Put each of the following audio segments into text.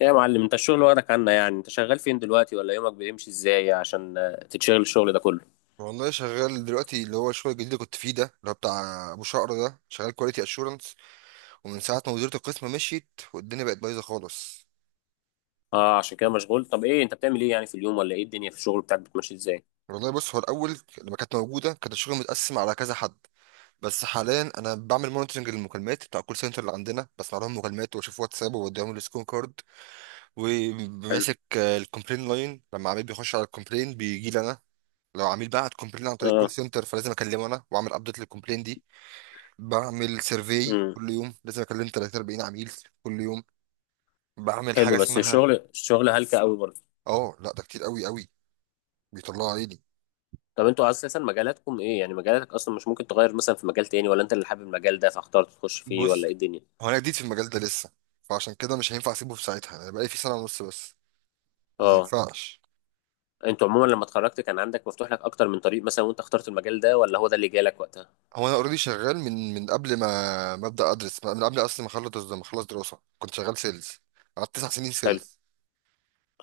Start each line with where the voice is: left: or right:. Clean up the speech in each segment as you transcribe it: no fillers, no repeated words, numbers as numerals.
left: ايه يا معلم، انت الشغل واخدك عنا؟ يعني انت شغال فين دلوقتي ولا يومك بيمشي ازاي عشان تتشغل الشغل ده كله؟
right: والله شغال دلوقتي اللي هو الشغل الجديد اللي كنت فيه ده اللي هو بتاع ابو شقر ده، شغال كواليتي اشورنس. ومن ساعه ما مديرة القسم مشيت والدنيا بقت بايظه خالص.
left: اه، عشان كده مشغول. طب ايه، انت بتعمل ايه يعني في اليوم، ولا ايه الدنيا في الشغل بتاعك بتمشي ازاي؟
right: والله بص، هو الاول لما كانت موجوده كان الشغل متقسم على كذا حد. بس حاليا انا بعمل مونitoring للمكالمات بتاع الكول سنتر اللي عندنا، بسمع لهم مكالمات واشوف واتساب وبوديهم السكون كارد.
left: حلو.
right: وماسك الكومبلين لاين، لما عميل بيخش على الكومبلين بيجي لي انا. لو عميل بعت كومبلين عن طريق الكول
left: اه.
right: سنتر فلازم اكلمه انا واعمل ابديت للكومبلين دي. بعمل سيرفي
left: امم
right: كل يوم، لازم اكلم 30 40 عميل كل يوم. بعمل حاجه
left: حلو، بس
right: اسمها.
left: الشغل الشغل هلكة قوي برضه.
right: اه لا، ده كتير قوي قوي، بيطلع عيني.
left: طب انتوا اساسا مجالاتكم ايه؟ يعني مجالاتك اصلا مش ممكن تغير مثلا في مجال تاني، ولا انت اللي حابب المجال ده فاخترت تخش فيه،
right: بص،
left: ولا ايه الدنيا؟
right: هو انا جديد في المجال ده لسه، فعشان كده مش هينفع اسيبه في ساعتها. انا بقالي فيه سنه ونص بس، ما
left: اه.
right: ينفعش.
left: انتوا عموما لما اتخرجت كان عندك مفتوح لك اكتر من طريق مثلا وانت اخترت المجال ده، ولا هو ده اللي جالك وقتها؟
right: هو انا اوريدي شغال من قبل ما ابدا ادرس، من قبل اصلا ما اخلص دراسه كنت شغال سيلز. قعدت 9 سنين
left: حلو.
right: سيلز.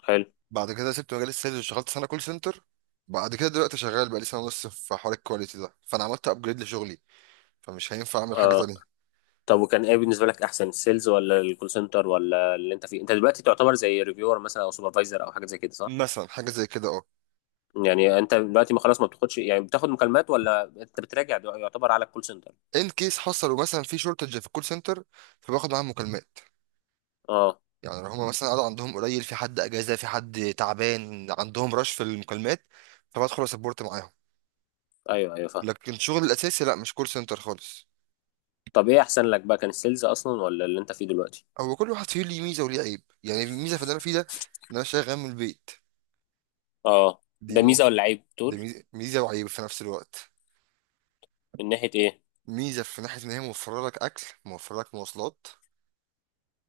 left: حلو.
right: بعد كده سبت مجال السيلز وشغلت سنه كول سنتر. بعد كده دلوقتي شغال بقالي سنه ونص في حوار الكواليتي ده، فانا عملت ابجريد لشغلي، فمش هينفع اعمل حاجه
left: اه.
right: تانية.
left: طب وكان ايه بالنسبه لك احسن، السيلز ولا الكول سنتر ولا اللي انت فيه؟ انت دلوقتي تعتبر زي ريفيور مثلا او سوبرفايزر او حاجه زي كده، صح؟
right: مثلا حاجه زي كده، اه.
left: يعني انت دلوقتي ما خلاص ما بتاخدش، يعني بتاخد مكالمات، ولا انت بتراجع دو-، يعتبر على الكول سنتر؟
right: ان كيس حصلوا مثلا في شورتج في الكول سنتر، فباخد معاهم مكالمات.
left: اه.
right: يعني لو هم مثلا قعدوا عندهم قليل، في حد اجازه، في حد تعبان، عندهم رش في المكالمات، فبدخل اسبورت معاهم.
left: ايوه ايوه فاهم.
right: لكن شغل الاساسي لا، مش كول سنتر خالص.
left: طب ايه احسن لك بقى، كان السيلز اصلا ولا اللي انت فيه دلوقتي؟
right: هو كل واحد فيه ليه ميزه وليه عيب. يعني الميزه في اللي انا فيه ده ان انا شغال من البيت.
left: اه.
right: دي
left: ده ميزه
right: موف.
left: ولا عيب
right: دي
left: تقول؟
right: ميزه، ميزة وعيب في نفس الوقت.
left: من ناحيه ايه؟
right: ميزه في ناحيه ان هي موفره لك اكل، موفره لك مواصلات.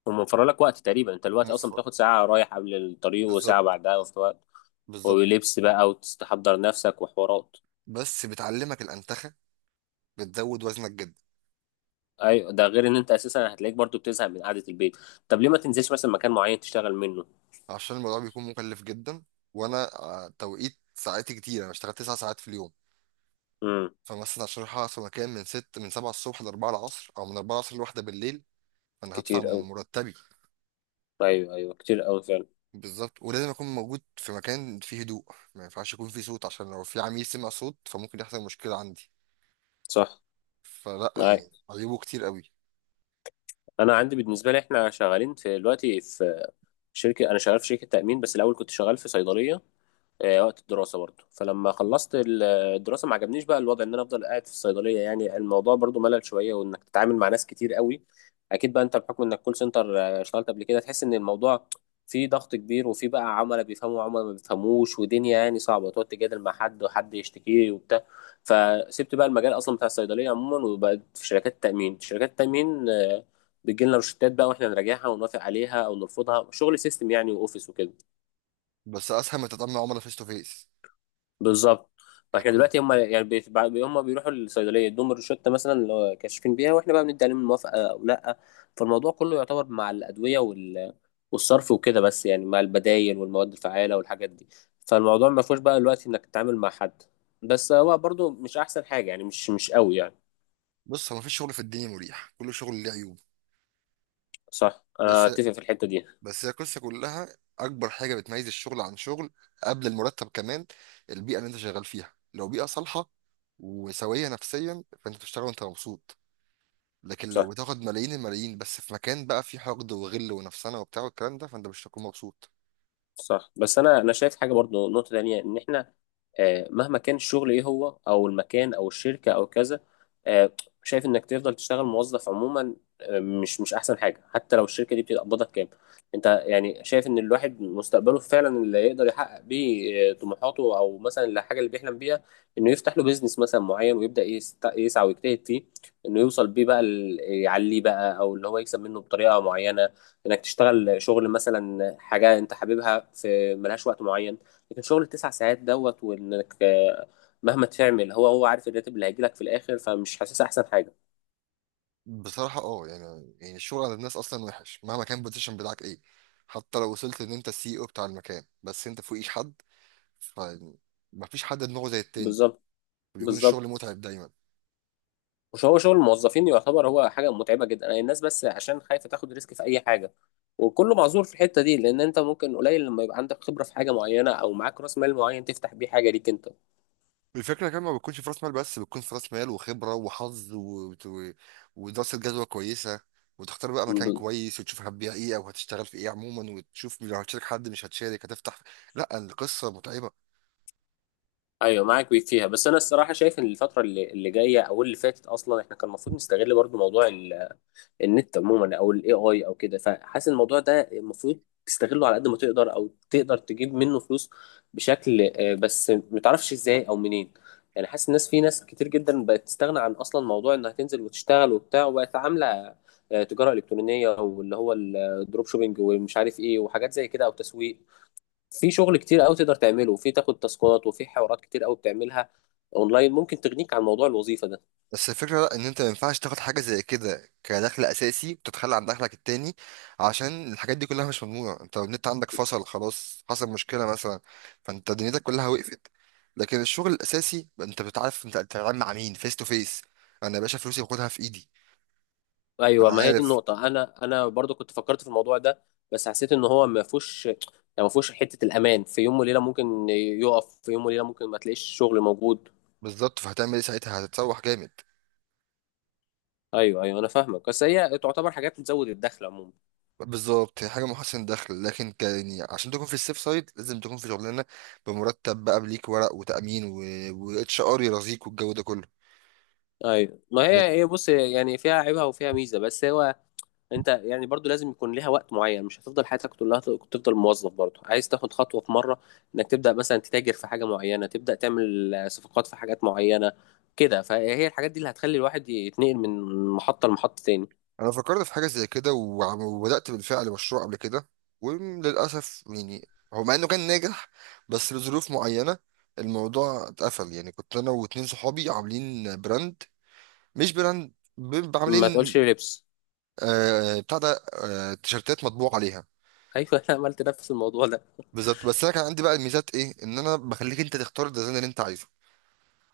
left: موفر لك وقت تقريبا، انت الوقت اصلا
right: موفر.
left: بتاخد ساعه رايح قبل الطريق وساعه
right: بالظبط.
left: بعدها وفي وقت.
right: بالظبط.
left: ولبس بقى وتستحضر نفسك وحوارات.
right: بس بتعلمك الانتخه، بتزود وزنك جدا.
left: ايوه، ده غير ان انت اساسا هتلاقيك برضو بتزهق من قعده البيت. طب ليه ما تنزلش مثلا مكان معين تشتغل منه؟
right: عشان الموضوع بيكون مكلف جدا. وانا توقيت ساعاتي كتير، انا بشتغل 9 ساعات في اليوم.
left: امم
right: فمثلا عشان اروح اقعد في مكان من ست، من سبعة الصبح لأربعة العصر، او من أربعة العصر لواحدة بالليل، فانا هدفع
left: كتير قوي.
right: مرتبي.
left: ايوه ايوه كتير قوي فعلا.
right: بالظبط، ولازم اكون موجود في مكان فيه هدوء. ما ينفعش يكون فيه صوت، عشان لو في عميل سمع صوت فممكن يحصل مشكلة عندي.
left: صح.
right: فلا،
left: معاك.
right: يعني عيوبه كتير قوي.
left: انا عندي بالنسبه لي، احنا شغالين في دلوقتي في شركه، انا شغال في شركه تامين، بس الاول كنت شغال في صيدليه وقت الدراسة برضو. فلما خلصت الدراسة، ما عجبنيش بقى الوضع ان انا افضل قاعد في الصيدلية، يعني الموضوع برضو ملل شوية وانك تتعامل مع ناس كتير قوي. اكيد بقى انت بحكم انك كول سنتر اشتغلت قبل كده، تحس ان الموضوع فيه ضغط كبير، وفيه بقى عملاء بيفهموا وعملاء ما بيفهموش، ودنيا يعني صعبة تقعد تجادل مع حد، وحد يشتكي وبتاع. فسبت بقى المجال اصلا بتاع الصيدلية عموما وبقيت في شركات التأمين. شركات التأمين بتجيلنا روشتات بقى واحنا نراجعها ونوافق عليها او نرفضها، شغل سيستم يعني واوفيس وكده.
right: بس اسهل ما تتعامل مع عملاء فيس تو فيس.
left: بالظبط. فاحنا
right: الكم-
left: دلوقتي هم يعني هم بيروحوا الصيدليه يدوهم الروشته مثلا اللي هو كاشفين بيها، واحنا بقى بندي عليهم الموافقه او لا. فالموضوع كله يعتبر مع الادويه والصرف وكده، بس يعني مع البدايل والمواد الفعاله والحاجات دي. فالموضوع ما فيهوش بقى دلوقتي انك تتعامل مع حد. بس هو برضو مش احسن حاجه يعني، مش قوي يعني.
right: بص، هو مفيش شغل في الدنيا مريح، كل شغل له عيوب.
left: صح، انا
right: بس
left: اتفق في الحته دي.
right: بس هي القصه كلها. اكبر حاجه بتميز الشغل عن شغل، قبل المرتب كمان، البيئه اللي انت شغال فيها. لو بيئه صالحه وسويه نفسيا فانت بتشتغل وانت مبسوط. لكن لو
left: صح.
right: بتاخد ملايين الملايين بس في مكان بقى فيه حقد وغل ونفسنه وبتاع والكلام ده، فانت مش هتكون مبسوط.
left: صح. بس انا شايف حاجه برضو، نقطه تانية، ان احنا مهما كان الشغل ايه هو او المكان او الشركه او كذا، آه، شايف انك تفضل تشتغل موظف عموما، مش احسن حاجه حتى لو الشركه دي بتقبضك كام. انت يعني شايف ان الواحد مستقبله فعلا اللي يقدر يحقق بيه طموحاته، او مثلا الحاجه اللي بيحلم بيها، انه يفتح له بيزنس مثلا معين ويبدا يسعى ويجتهد فيه، انه يوصل بيه بقى يعليه بقى، او اللي هو يكسب منه بطريقه معينه. انك تشتغل شغل مثلا حاجه انت حاببها في ملهاش وقت معين، لكن شغل التسع ساعات دوت، وانك مهما تعمل، هو عارف الراتب اللي هيجيلك في الاخر، فمش حاسس احسن حاجه.
right: بصراحه اه، يعني الشغل عند الناس اصلا وحش مهما كان البوزيشن بتاعك ايه. حتى لو وصلت ان انت السي او بتاع المكان، بس انت فوقيش حد، فمفيش حد دماغه زي التاني.
left: بالظبط.
right: بيكون الشغل
left: بالظبط.
right: متعب دايما.
left: مش هو شغل الموظفين يعتبر هو حاجه متعبه جدا؟ الناس بس عشان خايفه تاخد ريسك في اي حاجه، وكله معذور في الحته دي، لان انت ممكن قليل لما يبقى عندك خبره في حاجه معينه او معاك راس مال معين تفتح بيه حاجه ليك انت.
right: الفكرة كمان، ما بتكونش في راس مال بس، بتكون في راس مال وخبرة وحظ ودراسة جدوى كويسة، وتختار بقى مكان كويس، وتشوف هتبيع ايه او هتشتغل في ايه عموما، وتشوف لو هتشارك حد مش هتشارك هتفتح. لا، القصة متعبة.
left: ايوه معاك بيك فيها. بس انا الصراحه شايف ان الفتره اللي جايه، او اللي فاتت اصلا، احنا كان المفروض نستغل برضو موضوع النت عموما، او الاي اي او كده. فحاسس إن الموضوع ده المفروض تستغله على قد ما تقدر، او تقدر تجيب منه فلوس بشكل، بس متعرفش ازاي او منين. يعني حاسس الناس، في ناس كتير جدا بقت تستغنى عن اصلا موضوع انها تنزل وتشتغل وبتاع، وبقت عامله تجاره الكترونيه، واللي هو الدروب شوبينج ومش عارف ايه، وحاجات زي كده او تسويق. في شغل كتير قوي تقدر تعمله، وفي تاخد تاسكات، وفي حوارات كتير قوي بتعملها اونلاين ممكن تغنيك عن موضوع الوظيفه ده.
right: بس الفكرة لا، ان انت ما ينفعش تاخد حاجة زي كده كدخل اساسي وتتخلى عن دخلك التاني، عشان الحاجات دي كلها مش مضمونة. انت لو النت عندك فصل، خلاص حصل مشكلة مثلا، فانت دنيتك كلها وقفت. لكن الشغل الاساسي انت بتعرف انت بتتعامل مع مين فيس تو فيس. انا يا باشا فلوسي باخدها في ايدي.
left: ايوه،
right: انا
left: ما هي دي
right: عارف.
left: النقطه. انا برضو كنت فكرت في الموضوع ده، بس حسيت ان هو ما فيهوش يعني، ما فيهوش حته الامان. في يوم وليله ممكن يقف، في يوم وليله ممكن ما تلاقيش شغل موجود.
right: بالظبط، فهتعمل ايه ساعتها؟ هتتسوح جامد.
left: ايوه ايوه انا فاهمك، بس هي تعتبر حاجات بتزود الدخل عموما.
right: بالظبط، هي حاجه محسن دخل، لكن كان يعني عشان تكون في السيف سايد لازم تكون في شغلانه بمرتب بقى، بليك ورق وتامين واتش ار يرازيك والجو ده كله.
left: ايوه، ما
right: بس
left: هي هي بص يعني، فيها عيبها وفيها ميزه، بس هو انت يعني برضو لازم يكون ليها وقت معين، مش هتفضل حياتك كلها تفضل موظف برضو. عايز تاخد خطوة في مرة، انك تبدأ مثلا تتاجر في حاجة معينة، تبدأ تعمل صفقات في حاجات معينة كده. فهي الحاجات دي اللي هتخلي الواحد يتنقل من محطة لمحطة تاني.
right: انا فكرت في حاجه زي كده وبدات بالفعل مشروع قبل كده، وللاسف يعني، هو مع انه كان ناجح بس لظروف معينه الموضوع اتقفل. يعني كنت انا واتنين صحابي عاملين براند، مش براند،
left: ما تقولش
right: عاملين،
left: لبس.
right: آه بتاع ده، آه تيشرتات مطبوع عليها.
left: ايوه، انا عملت نفس الموضوع ده.
right: بالظبط. بس انا كان عندي بقى الميزات ايه، ان انا بخليك انت تختار الديزاين اللي انت عايزه.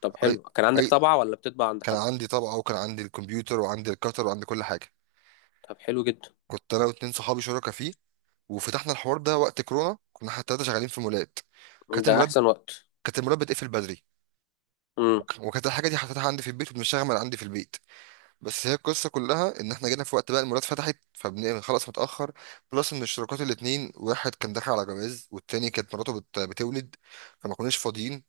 left: طب
right: اي.
left: حلو، كان عندك
right: اي.
left: طبعة ولا بتطبع عند
right: كان
left: حد؟
right: عندي طبعه وكان عندي الكمبيوتر وعندي الكتر وعندي كل حاجه.
left: طب حلو جدا.
right: كنت انا واتنين صحابي شركاء فيه، وفتحنا الحوار ده وقت كورونا. كنا احنا التلاته شغالين في مولات. كانت
left: ده
right: المولات
left: احسن وقت.
right: كانت المولات بتقفل بدري. وكانت الحاجه دي حطيتها عندي في البيت وبنشتغل من عندي في البيت. بس هي القصه كلها ان احنا جينا في وقت بقى المولات فتحت فبنخلص متاخر. بلس ان الشركات الاتنين، واحد كان داخل على جواز، والتاني كانت مراته بتولد، فما كناش فاضيين.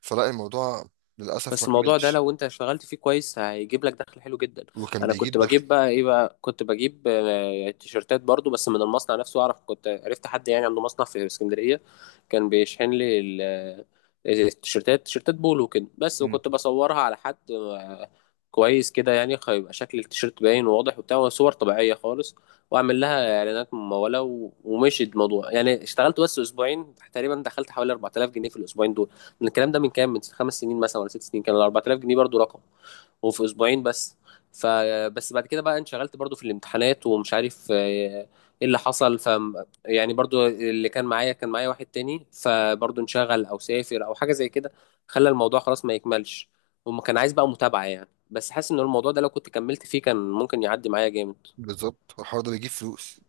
right: فلا الموضوع للأسف ما
left: بس الموضوع ده
right: كملش.
left: لو انت اشتغلت فيه كويس هيجيب لك دخل حلو جدا.
right: وكان
left: انا كنت
right: بيجيب دخل.
left: بجيب بقى ايه بقى، كنت بجيب تيشرتات برضو، بس من المصنع نفسه. اعرف كنت عرفت حد يعني عنده مصنع في اسكندرية، كان بيشحن لي التيشرتات. تيشرتات بولو كده بس،
right: مم.
left: وكنت بصورها على حد كويس كده، يعني هيبقى شكل التيشرت باين وواضح وبتاع، صور طبيعية خالص. واعمل لها اعلانات ممولة، ومشي الموضوع يعني. اشتغلت بس اسبوعين تقريبا، دخلت حوالي 4000 جنيه في الاسبوعين دول. الكلام ده من كام، من خمس سنين مثلا ولا ست سنين، كان ال 4000 جنيه برضو رقم، وفي اسبوعين بس. فبس بعد كده بقى انشغلت برضو في الامتحانات ومش عارف ايه اللي حصل. ف يعني برضو اللي كان معايا واحد تاني، فبرضو انشغل او سافر او حاجه زي كده، خلى الموضوع خلاص ما يكملش. وما كان عايز بقى متابعه يعني، بس حاسس ان الموضوع ده لو كنت كملت فيه كان ممكن يعدي معايا جامد.
right: بالظبط، والحوار ده بيجيب فلوس.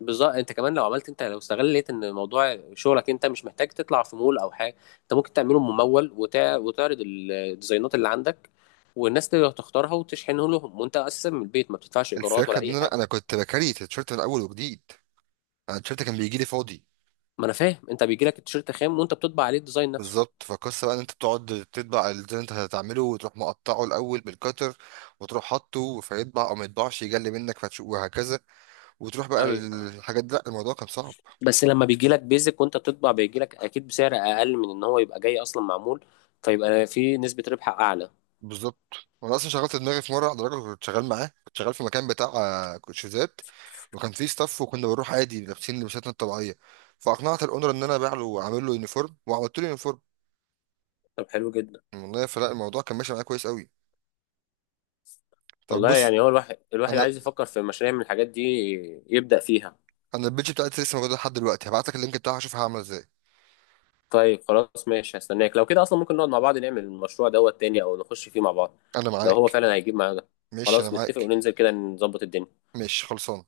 left: بالظبط. انت كمان لو عملت، انت لو استغليت ان موضوع شغلك، انت مش محتاج تطلع في مول او حاجه، انت ممكن تعمله ممول، وتعرض الديزاينات اللي عندك، والناس تقدر تختارها وتشحنه لهم، وانت اساسا من البيت ما بتدفعش ايجارات ولا
right: الفكرة إن
left: اي
right: أنا
left: حاجه.
right: أنا كنت بكري التيشيرت من أول وجديد. أنا التيشيرت كان بيجي لي فاضي.
left: ما انا فاهم، انت بيجي لك التيشيرت خام وانت بتطبع عليه الديزاين نفسه.
right: بالظبط، فالقصة بقى إن أنت بتقعد تطبع الديزاين اللي أنت هتعمله، وتروح مقطعه الأول بالكتر، وتروح حاطه فيطبع أو ما يطبعش يجلي منك فتشوف وهكذا، وتروح بقى
left: ايوه.
right: للحاجات دي. لا الموضوع كان صعب.
left: بس لما بيجي لك بيزك وانت بتطبع، بيجي لك اكيد بسعر اقل من ان هو يبقى جاي اصلا معمول، فيبقى في نسبه ربح اعلى.
right: بالظبط. وانا اصلا شغلت دماغي في مره على درجه، كنت شغال معاه كنت شغال في مكان بتاع كوتشيزات، وكان فيه ستاف وكنا بنروح عادي لابسين لبساتنا الطبيعيه، فاقنعت الاونر ان انا ابيع له واعمل له يونيفورم، وعملت له يونيفورم.
left: طب حلو جدا.
right: والله فلا الموضوع كان ماشي معايا كويس قوي. طب
left: والله
right: بص،
left: يعني هو الواحد،
right: انا
left: عايز يفكر في مشاريع من الحاجات دي يبدأ فيها.
right: انا البيج بتاعتي لسه موجوده لحد دلوقتي، هبعت لك اللينك بتاعها اشوفها عامله ازاي.
left: طيب خلاص ماشي، هستناك. لو كده اصلا ممكن نقعد مع بعض نعمل المشروع دوت تاني، او نخش فيه مع بعض
right: انا
left: لو هو
right: معاك.
left: فعلا هيجيب معانا ده.
right: ماشي انا
left: خلاص نتفق
right: معاك.
left: وننزل كده نظبط الدنيا.
right: ماشي خلصان.